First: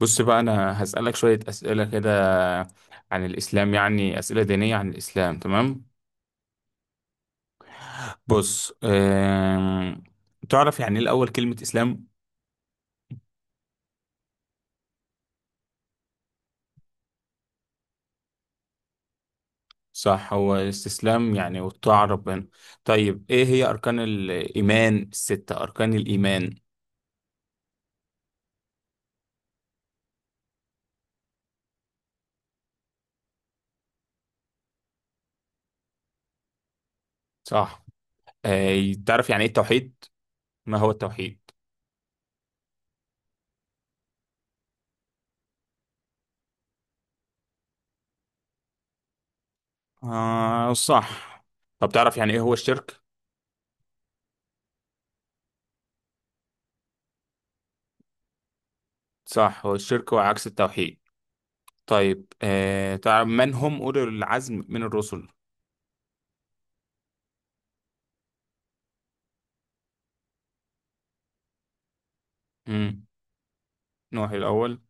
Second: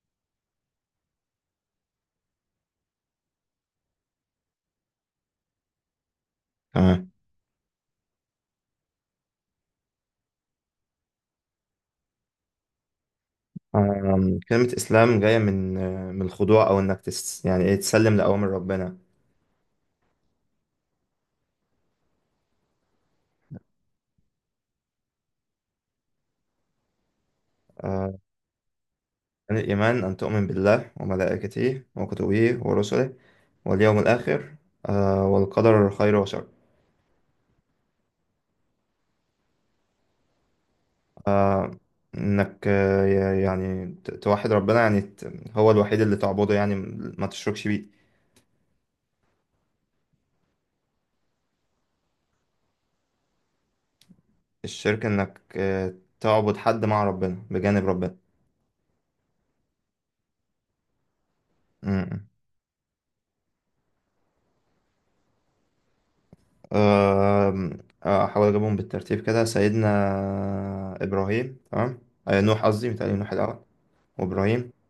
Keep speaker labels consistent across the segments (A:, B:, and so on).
A: بص بقى أنا هسألك شوية أسئلة كده عن الإسلام، يعني أسئلة دينية عن الإسلام، تمام؟
B: تمام.
A: بص، تعرف يعني إيه الأول كلمة إسلام؟
B: كلمة إسلام جاية من الخضوع أو إنك يعني إيه تسلم لأوامر ربنا.
A: صح، هو الاستسلام يعني والطاعة ربنا. طيب، إيه هي أركان الإيمان الستة، أركان الإيمان؟
B: آه، عن الإيمان أن تؤمن بالله وملائكته وكتبه ورسله واليوم الآخر والقدر خير وشر.
A: صح. تعرف يعني إيه التوحيد؟ ما هو التوحيد؟
B: آه، إنك يعني توحد ربنا، يعني هو الوحيد اللي تعبده، يعني ما تشركش بيه.
A: آه صح. طب تعرف يعني إيه هو الشرك؟
B: الشرك إنك تعبد حد مع ربنا بجانب
A: صح، هو الشرك هو عكس التوحيد.
B: ربنا.
A: طيب، تعرف من هم أولي العزم من الرسل؟
B: آم، آه، احاول اجيبهم بالترتيب كده، سيدنا ابراهيم، تمام، نوح، قصدي
A: امم،
B: متهيألي نوح الاول
A: نوح
B: وابراهيم،
A: الأول.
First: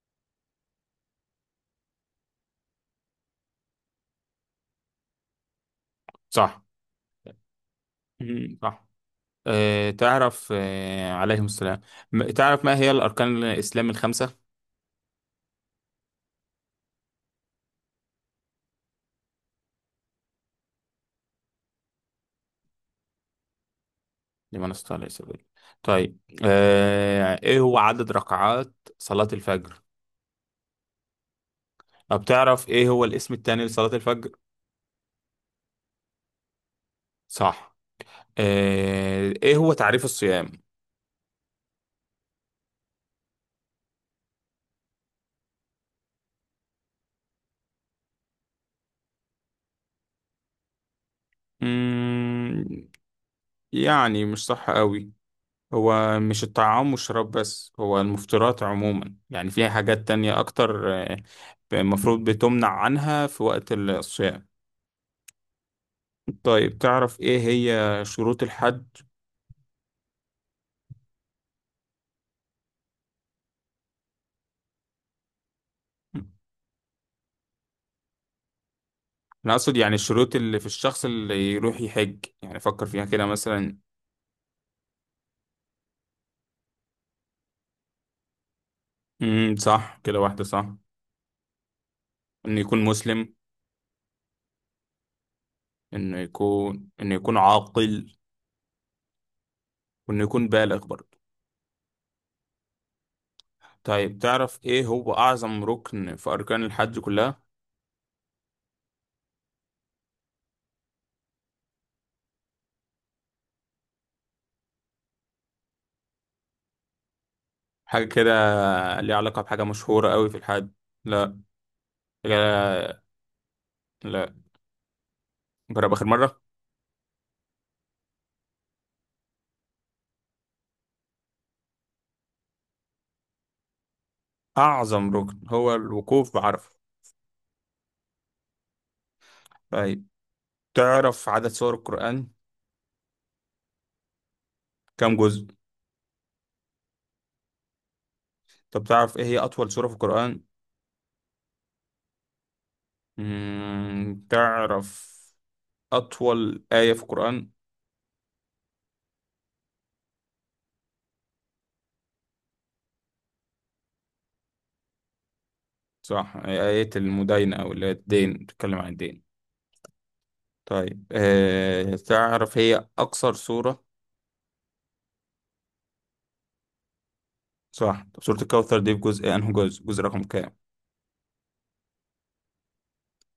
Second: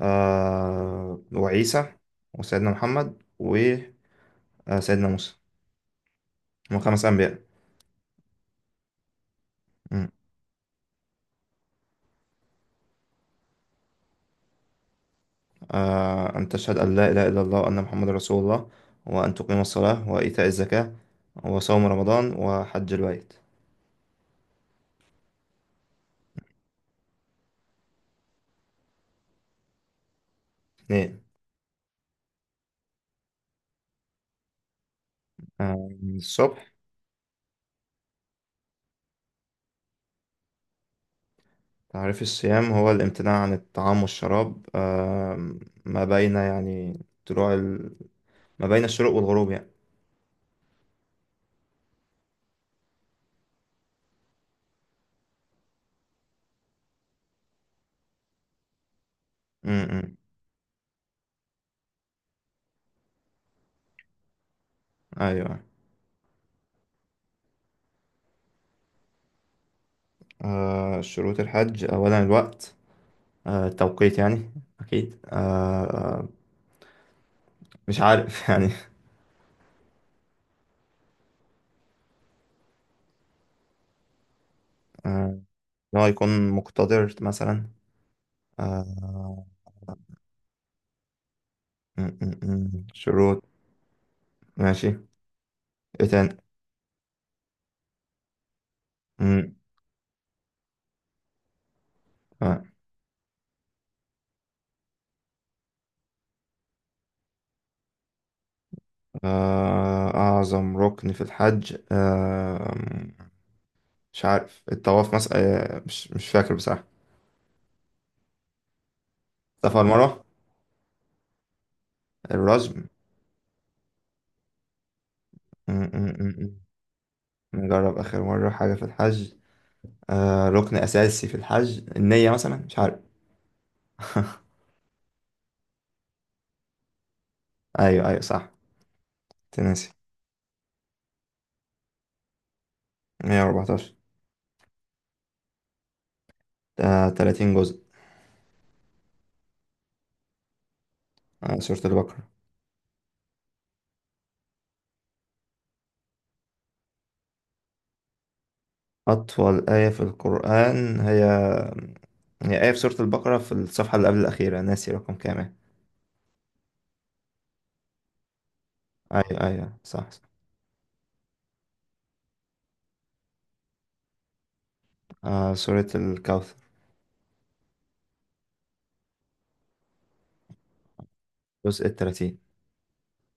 B: وعيسى وسيدنا محمد وسيدنا موسى.
A: صح.
B: هم خمس انبياء.
A: صح.
B: مم.
A: تعرف عليهم السلام. تعرف ما هي الأركان الإسلام الخمسة؟
B: ان تشهد ان لا اله الا الله وان محمد رسول الله، وان تقيم الصلاه وايتاء الزكاه، وصوم رمضان وحج البيت.
A: لمن استطاع إليه سبيلا. طيب، إيه هو عدد ركعات صلاة الفجر؟
B: اثنين.
A: طب تعرف إيه هو الاسم التاني لصلاة الفجر؟
B: آه، الصبح.
A: صح. إيه هو تعريف الصيام؟
B: تعريف الصيام هو الامتناع عن الطعام والشراب، ما بين يعني طلوع ال... ما بين الشروق والغروب يعني.
A: مم، يعني مش صح قوي. هو مش الطعام والشراب بس، هو المفطرات عموما يعني، فيها حاجات
B: امم.
A: تانية أكتر، المفروض بتمنع عنها في وقت الصيام.
B: ايوه.
A: طيب تعرف إيه هي شروط الحج؟
B: شروط الحج اولا الوقت، التوقيت يعني. اكيد مش عارف يعني.
A: أنا أقصد يعني الشروط اللي في الشخص اللي يروح يحج، يعني فكر فيها كده مثلا.
B: آه، ان هو يكون مقتدر مثلا. آه،
A: صح، كده واحدة صح.
B: م- م-
A: إنه يكون
B: م.
A: مسلم.
B: شروط. ماشي. ايه
A: إنه
B: تاني.
A: يكون إنه يكون عاقل.
B: م.
A: وإنه يكون بالغ برضه.
B: آه،
A: طيب تعرف إيه هو أعظم ركن في أركان الحج كلها؟
B: اعظم ركن في الحج، مش عارف، الطواف مثلا؟ مش فاكر بصراحة.
A: حاجة كده، ليها علاقة بحاجة
B: الصفا
A: مشهورة
B: والمروة.
A: قوي في الحج. لا.
B: الرجم.
A: لا. لا.
B: م-
A: جرب آخر
B: م-
A: مرة.
B: م- م. نجرب آخر مرة، حاجة في الحج، ركن أساسي في الحج، النية مثلا، مش عارف
A: أعظم ركن هو الوقوف بعرفة.
B: أيوه، أيوه، صح. تنسي.
A: طيب، تعرف عدد سور القرآن؟
B: 114.
A: كم جزء؟
B: 30 جزء.
A: طب تعرف إيه هي أطول سورة في القرآن؟
B: سورة البقرة.
A: تعرف أطول آية في القرآن؟
B: أطول آية في القرآن هي آية في سورة البقرة، في الصفحة اللي قبل الأخيرة، ناسي رقم كام يعني.
A: صح، آية المداينة أو اللي هي الدين، بتتكلم عن الدين.
B: أيوه، أيوه، صح، صح.
A: طيب تعرف هي أقصر سورة؟
B: سورة الكوثر.
A: صح. طب سورة الكوثر دي في جزء أنه جزء جزء رقم كام؟
B: جزء التلاتين.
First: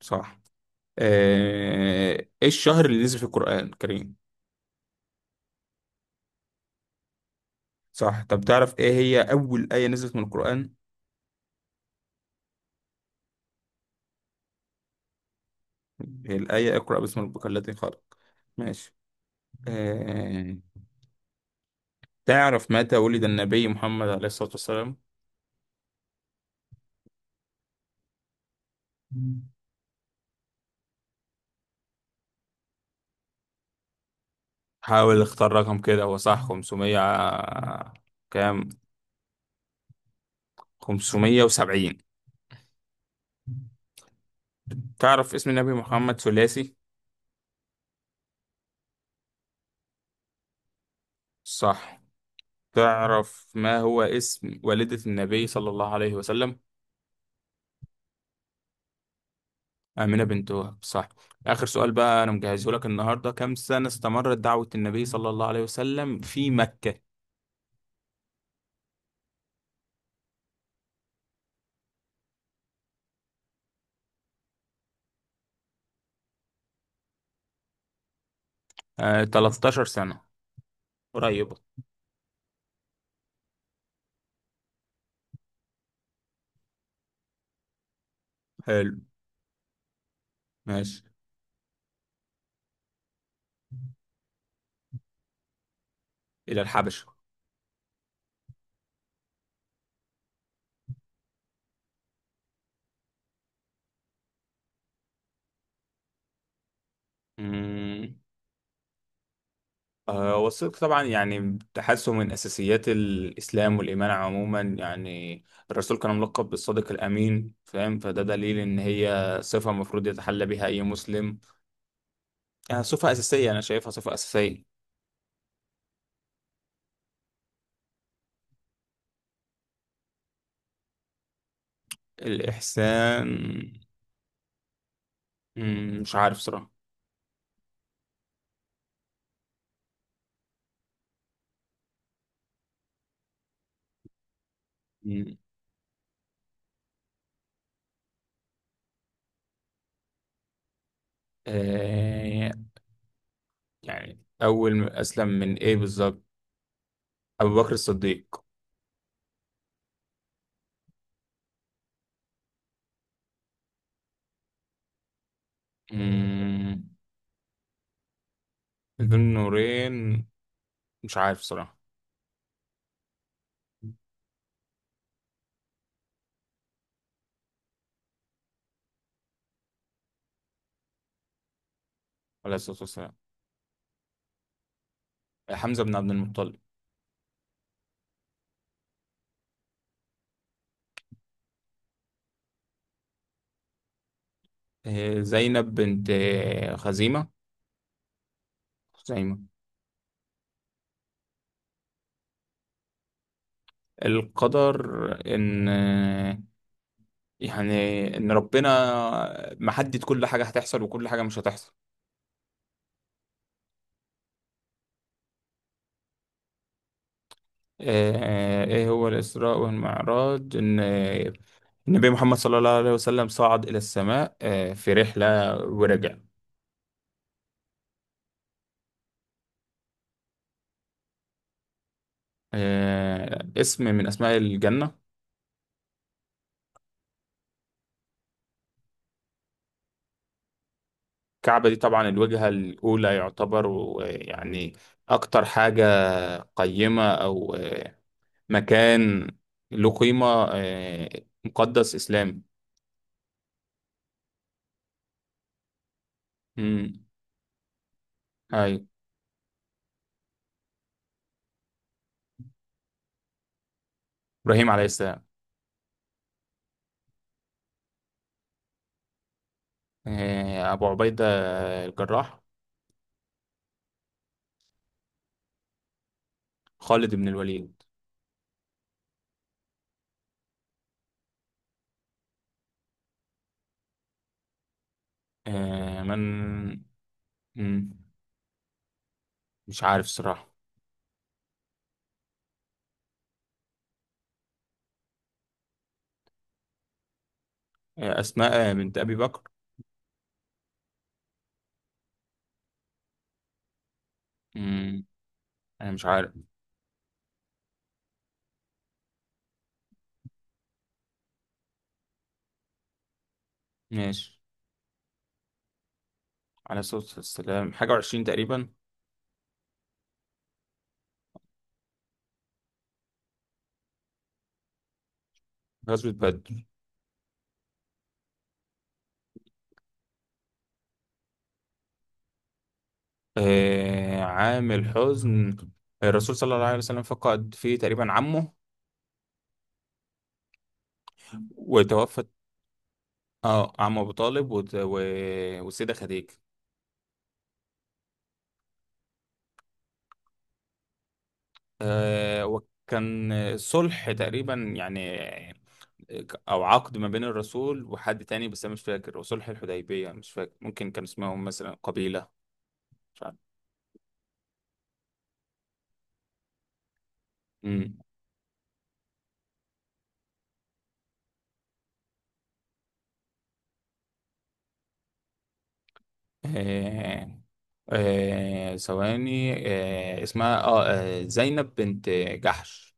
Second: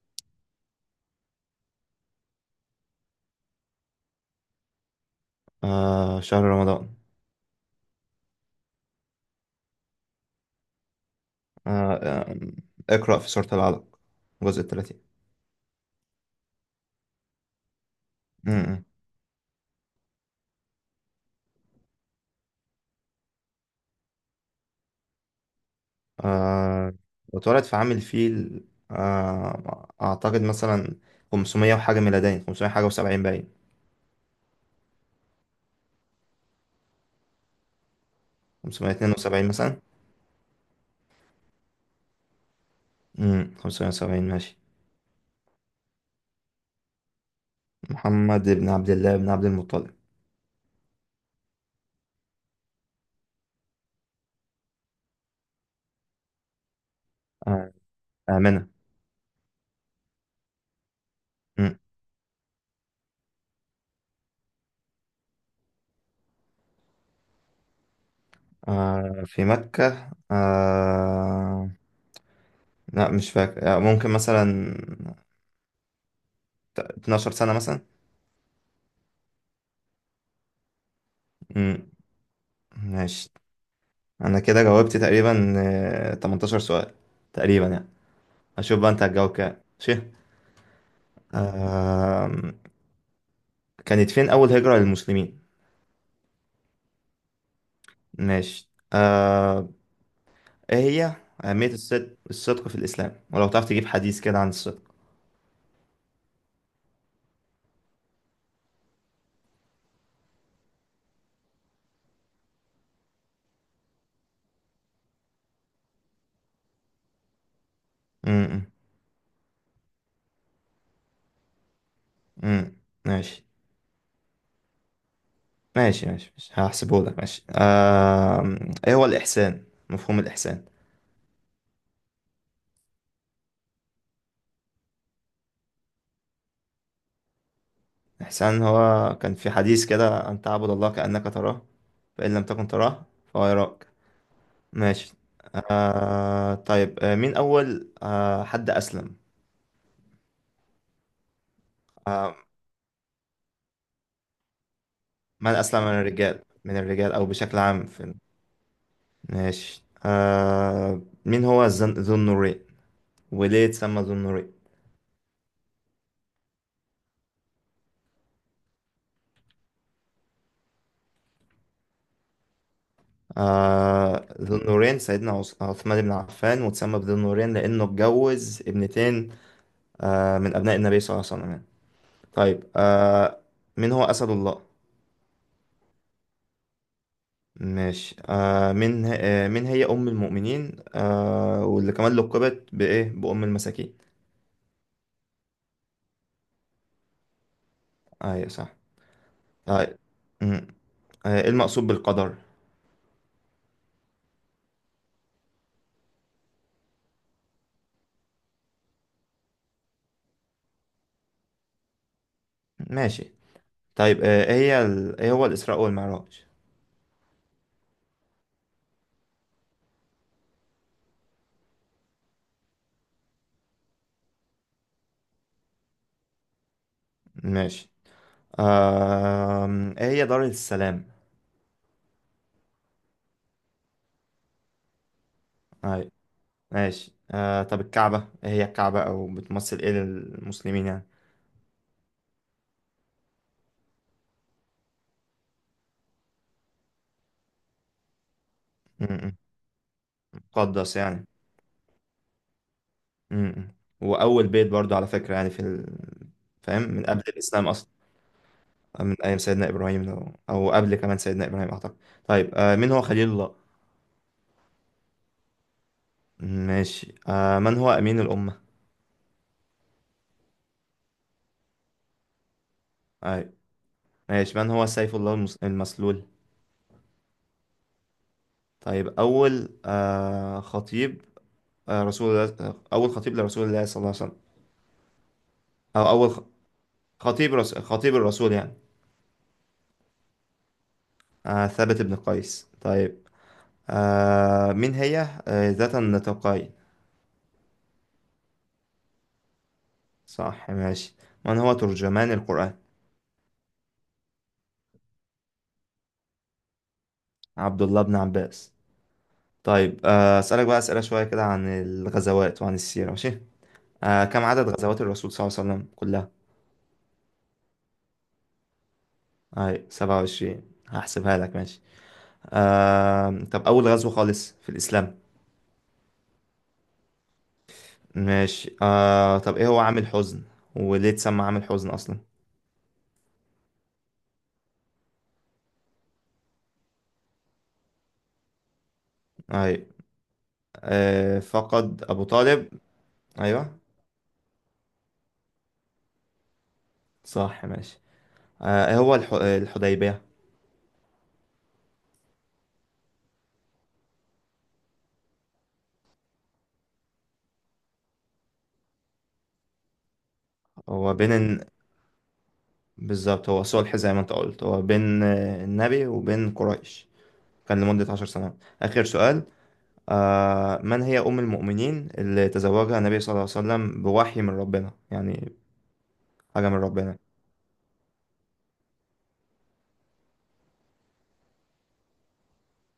A: صح. ايه الشهر اللي نزل في القرآن الكريم؟
B: شهر رمضان.
A: صح. طب تعرف ايه هي اول آية نزلت من القرآن؟
B: آه، آه، اقرأ في سورة العلق، الجزء الثلاثين.
A: هي الآية اقرأ باسم ربك الذي خلق.
B: امم.
A: ماشي. آه، تعرف متى ولد النبي محمد عليه الصلاة والسلام؟
B: آه، واتولد في عام الفيل. أعتقد مثلا 500 وحاجة ميلادين، 500 حاجة وسبعين، باين.
A: حاول اختار رقم كده، هو صح 500 كام؟
B: 572 مثلا.
A: 570.
B: امم. 570. ماشي.
A: تعرف اسم النبي محمد ثلاثي؟
B: محمد بن عبد الله بن عبد المطلب.
A: صح. تعرف ما هو اسم والدة النبي صلى الله عليه وسلم؟
B: آه، آمنة.
A: آمنة بنت وهب، صح. آخر
B: مم.
A: سؤال بقى أنا مجهزه لك النهاردة، كم سنة استمرت دعوة النبي صلى الله عليه وسلم في مكة؟
B: في مكة، لا مش فاكر، ممكن مثلا 12 سنة مثلا.
A: 13 سنة. قريبة.
B: امم. ماشي. انا كده جاوبت تقريبا 18 سؤال تقريبا يعني. هشوف بقى
A: حلو.
B: انت هتجاوب كام. ماشي.
A: ماشي.
B: آم، كانت فين اول هجرة للمسلمين؟
A: إلى الحبشة.
B: ماشي. ايه هي اهمية الصدق في الاسلام؟ ولو تعرف تجيب حديث كده عن الصدق.
A: مم. والصدق طبعا يعني تحسه من أساسيات الإسلام والإيمان عموما يعني. الرسول كان ملقب بالصادق الأمين، فاهم؟ فده
B: م-
A: دليل
B: م-
A: إن هي صفة المفروض يتحلى بها أي مسلم.
B: م.
A: صفة
B: ماشي،
A: أساسية، أنا شايفها صفة أساسية.
B: ماشي، ماشي، ماشي. هحسبه لك. ماشي. ايه هو الاحسان، مفهوم الاحسان؟
A: الإحسان. مش عارف صراحة.
B: الاحسان هو كان في حديث كده، ان تعبد الله كأنك تراه، فإن لم تكن تراه فهو يراك. ماشي.
A: مم.
B: طيب، مين أول حد أسلم؟ آه
A: آه يعني أول ما أسلم
B: من
A: من إيه
B: أسلم من
A: بالظبط؟
B: الرجال، من الرجال أو
A: أبو
B: بشكل
A: بكر
B: عام في...
A: الصديق.
B: ماشي. مين هو ذو النورين؟ وليه اتسمى ذو النورين؟
A: مم. ذو النورين، مش عارف صراحة.
B: ذو النورين سيدنا عثمان بن عفان، واتسمى بذو النورين لأنه اتجوز ابنتين من أبناء النبي صلى الله عليه وسلم يعني.
A: عليه
B: طيب،
A: الصلاة والسلام.
B: مين هو أسد الله؟
A: حمزة بن عبد المطلب.
B: ماشي. من هي أم المؤمنين، واللي كمان لقبت بإيه، بأم المساكين؟
A: زينب بنت خزيمة.
B: أيوة، صح.
A: خزيمة.
B: آه مم. إيه المقصود بالقدر؟
A: القدر. إن آه، يعني إن ربنا محدد كل حاجة هتحصل وكل حاجة مش هتحصل.
B: ماشي. طيب، إيه هو الإسراء والمعراج؟
A: إيه هو الإسراء والمعراج؟ إن النبي محمد صلى الله عليه وسلم صعد إلى السماء، في رحلة ورجع.
B: ماشي. آه إيه هي دار السلام؟
A: اسم من أسماء الجنة.
B: أيوة. ماشي. طب الكعبة، إيه هي الكعبة، أو بتمثل إيه للمسلمين يعني؟
A: الكعبة دي طبعا الوجهة الأولى يعتبر، يعني أكتر حاجة قيمة، أو مكان
B: مم.
A: له قيمة،
B: مقدس
A: آه،
B: يعني.
A: مقدس إسلامي.
B: مم. وأول بيت برضو، على فكرة يعني، فاهم،
A: مم.
B: من قبل الإسلام أصلا.
A: أيوة.
B: من أيام سيدنا إبراهيم، لو أو قبل كمان سيدنا إبراهيم أعتقد. طيب، مين هو خليل الله؟
A: إبراهيم عليه السلام.
B: ماشي. من هو أمين الأمة؟
A: أبو عبيدة الجراح.
B: أيوة. ماشي. من هو سيف الله المسلول؟
A: خالد بن الوليد.
B: طيب، أول خطيب، رسول الله، أول خطيب لرسول الله صلى الله عليه وسلم،
A: آه،
B: أو
A: من
B: أول
A: مم.
B: خطيب الرسول يعني.
A: مش عارف صراحة.
B: ثابت بن قيس. طيب، مين هي ذات النطاقين؟
A: أسماء بنت أبي بكر.
B: صح. ماشي. من هو ترجمان القرآن؟
A: انا مش عارف.
B: عبد الله بن عباس. طيب، أسألك بقى أسئلة شوية كده عن الغزوات وعن السيرة، ماشي.
A: ماشي.
B: كم عدد غزوات الرسول صلى الله عليه وسلم كلها؟
A: على صوت السلام حاجة وعشرين تقريبا.
B: هاي 27. هحسبها لك. ماشي. طب أول غزوة خالص في الإسلام؟
A: غزوة بدر.
B: ماشي. طب إيه هو عام الحزن؟ وليه اتسمى عام الحزن أصلا؟
A: عام الحزن. الرسول صلى الله عليه وسلم فقد فيه تقريبا عمه،
B: هاي. فقد أبو
A: وتوفت
B: طالب.
A: اه
B: أيوه،
A: عم ابو طالب والسيدة خديجة.
B: صح. ماشي. إيه هو الحديبية؟
A: وكان صلح تقريبا يعني، آه، او عقد ما بين الرسول وحد تاني، بس انا مش فاكر. وصلح الحديبية مش فاكر، ممكن كان
B: هو بين
A: اسمهم مثلا قبيلة، مش
B: بالظبط، هو صلح زي ما أنت قلت، هو بين النبي وبين قريش. كان
A: عارف.
B: لمدة 10 سنوات. آخر سؤال. من هي أم المؤمنين اللي تزوجها النبي صلى الله عليه وسلم بوحي من ربنا، يعني حاجة من ربنا.
A: آه ثواني. اسمها زينب بنت جحش.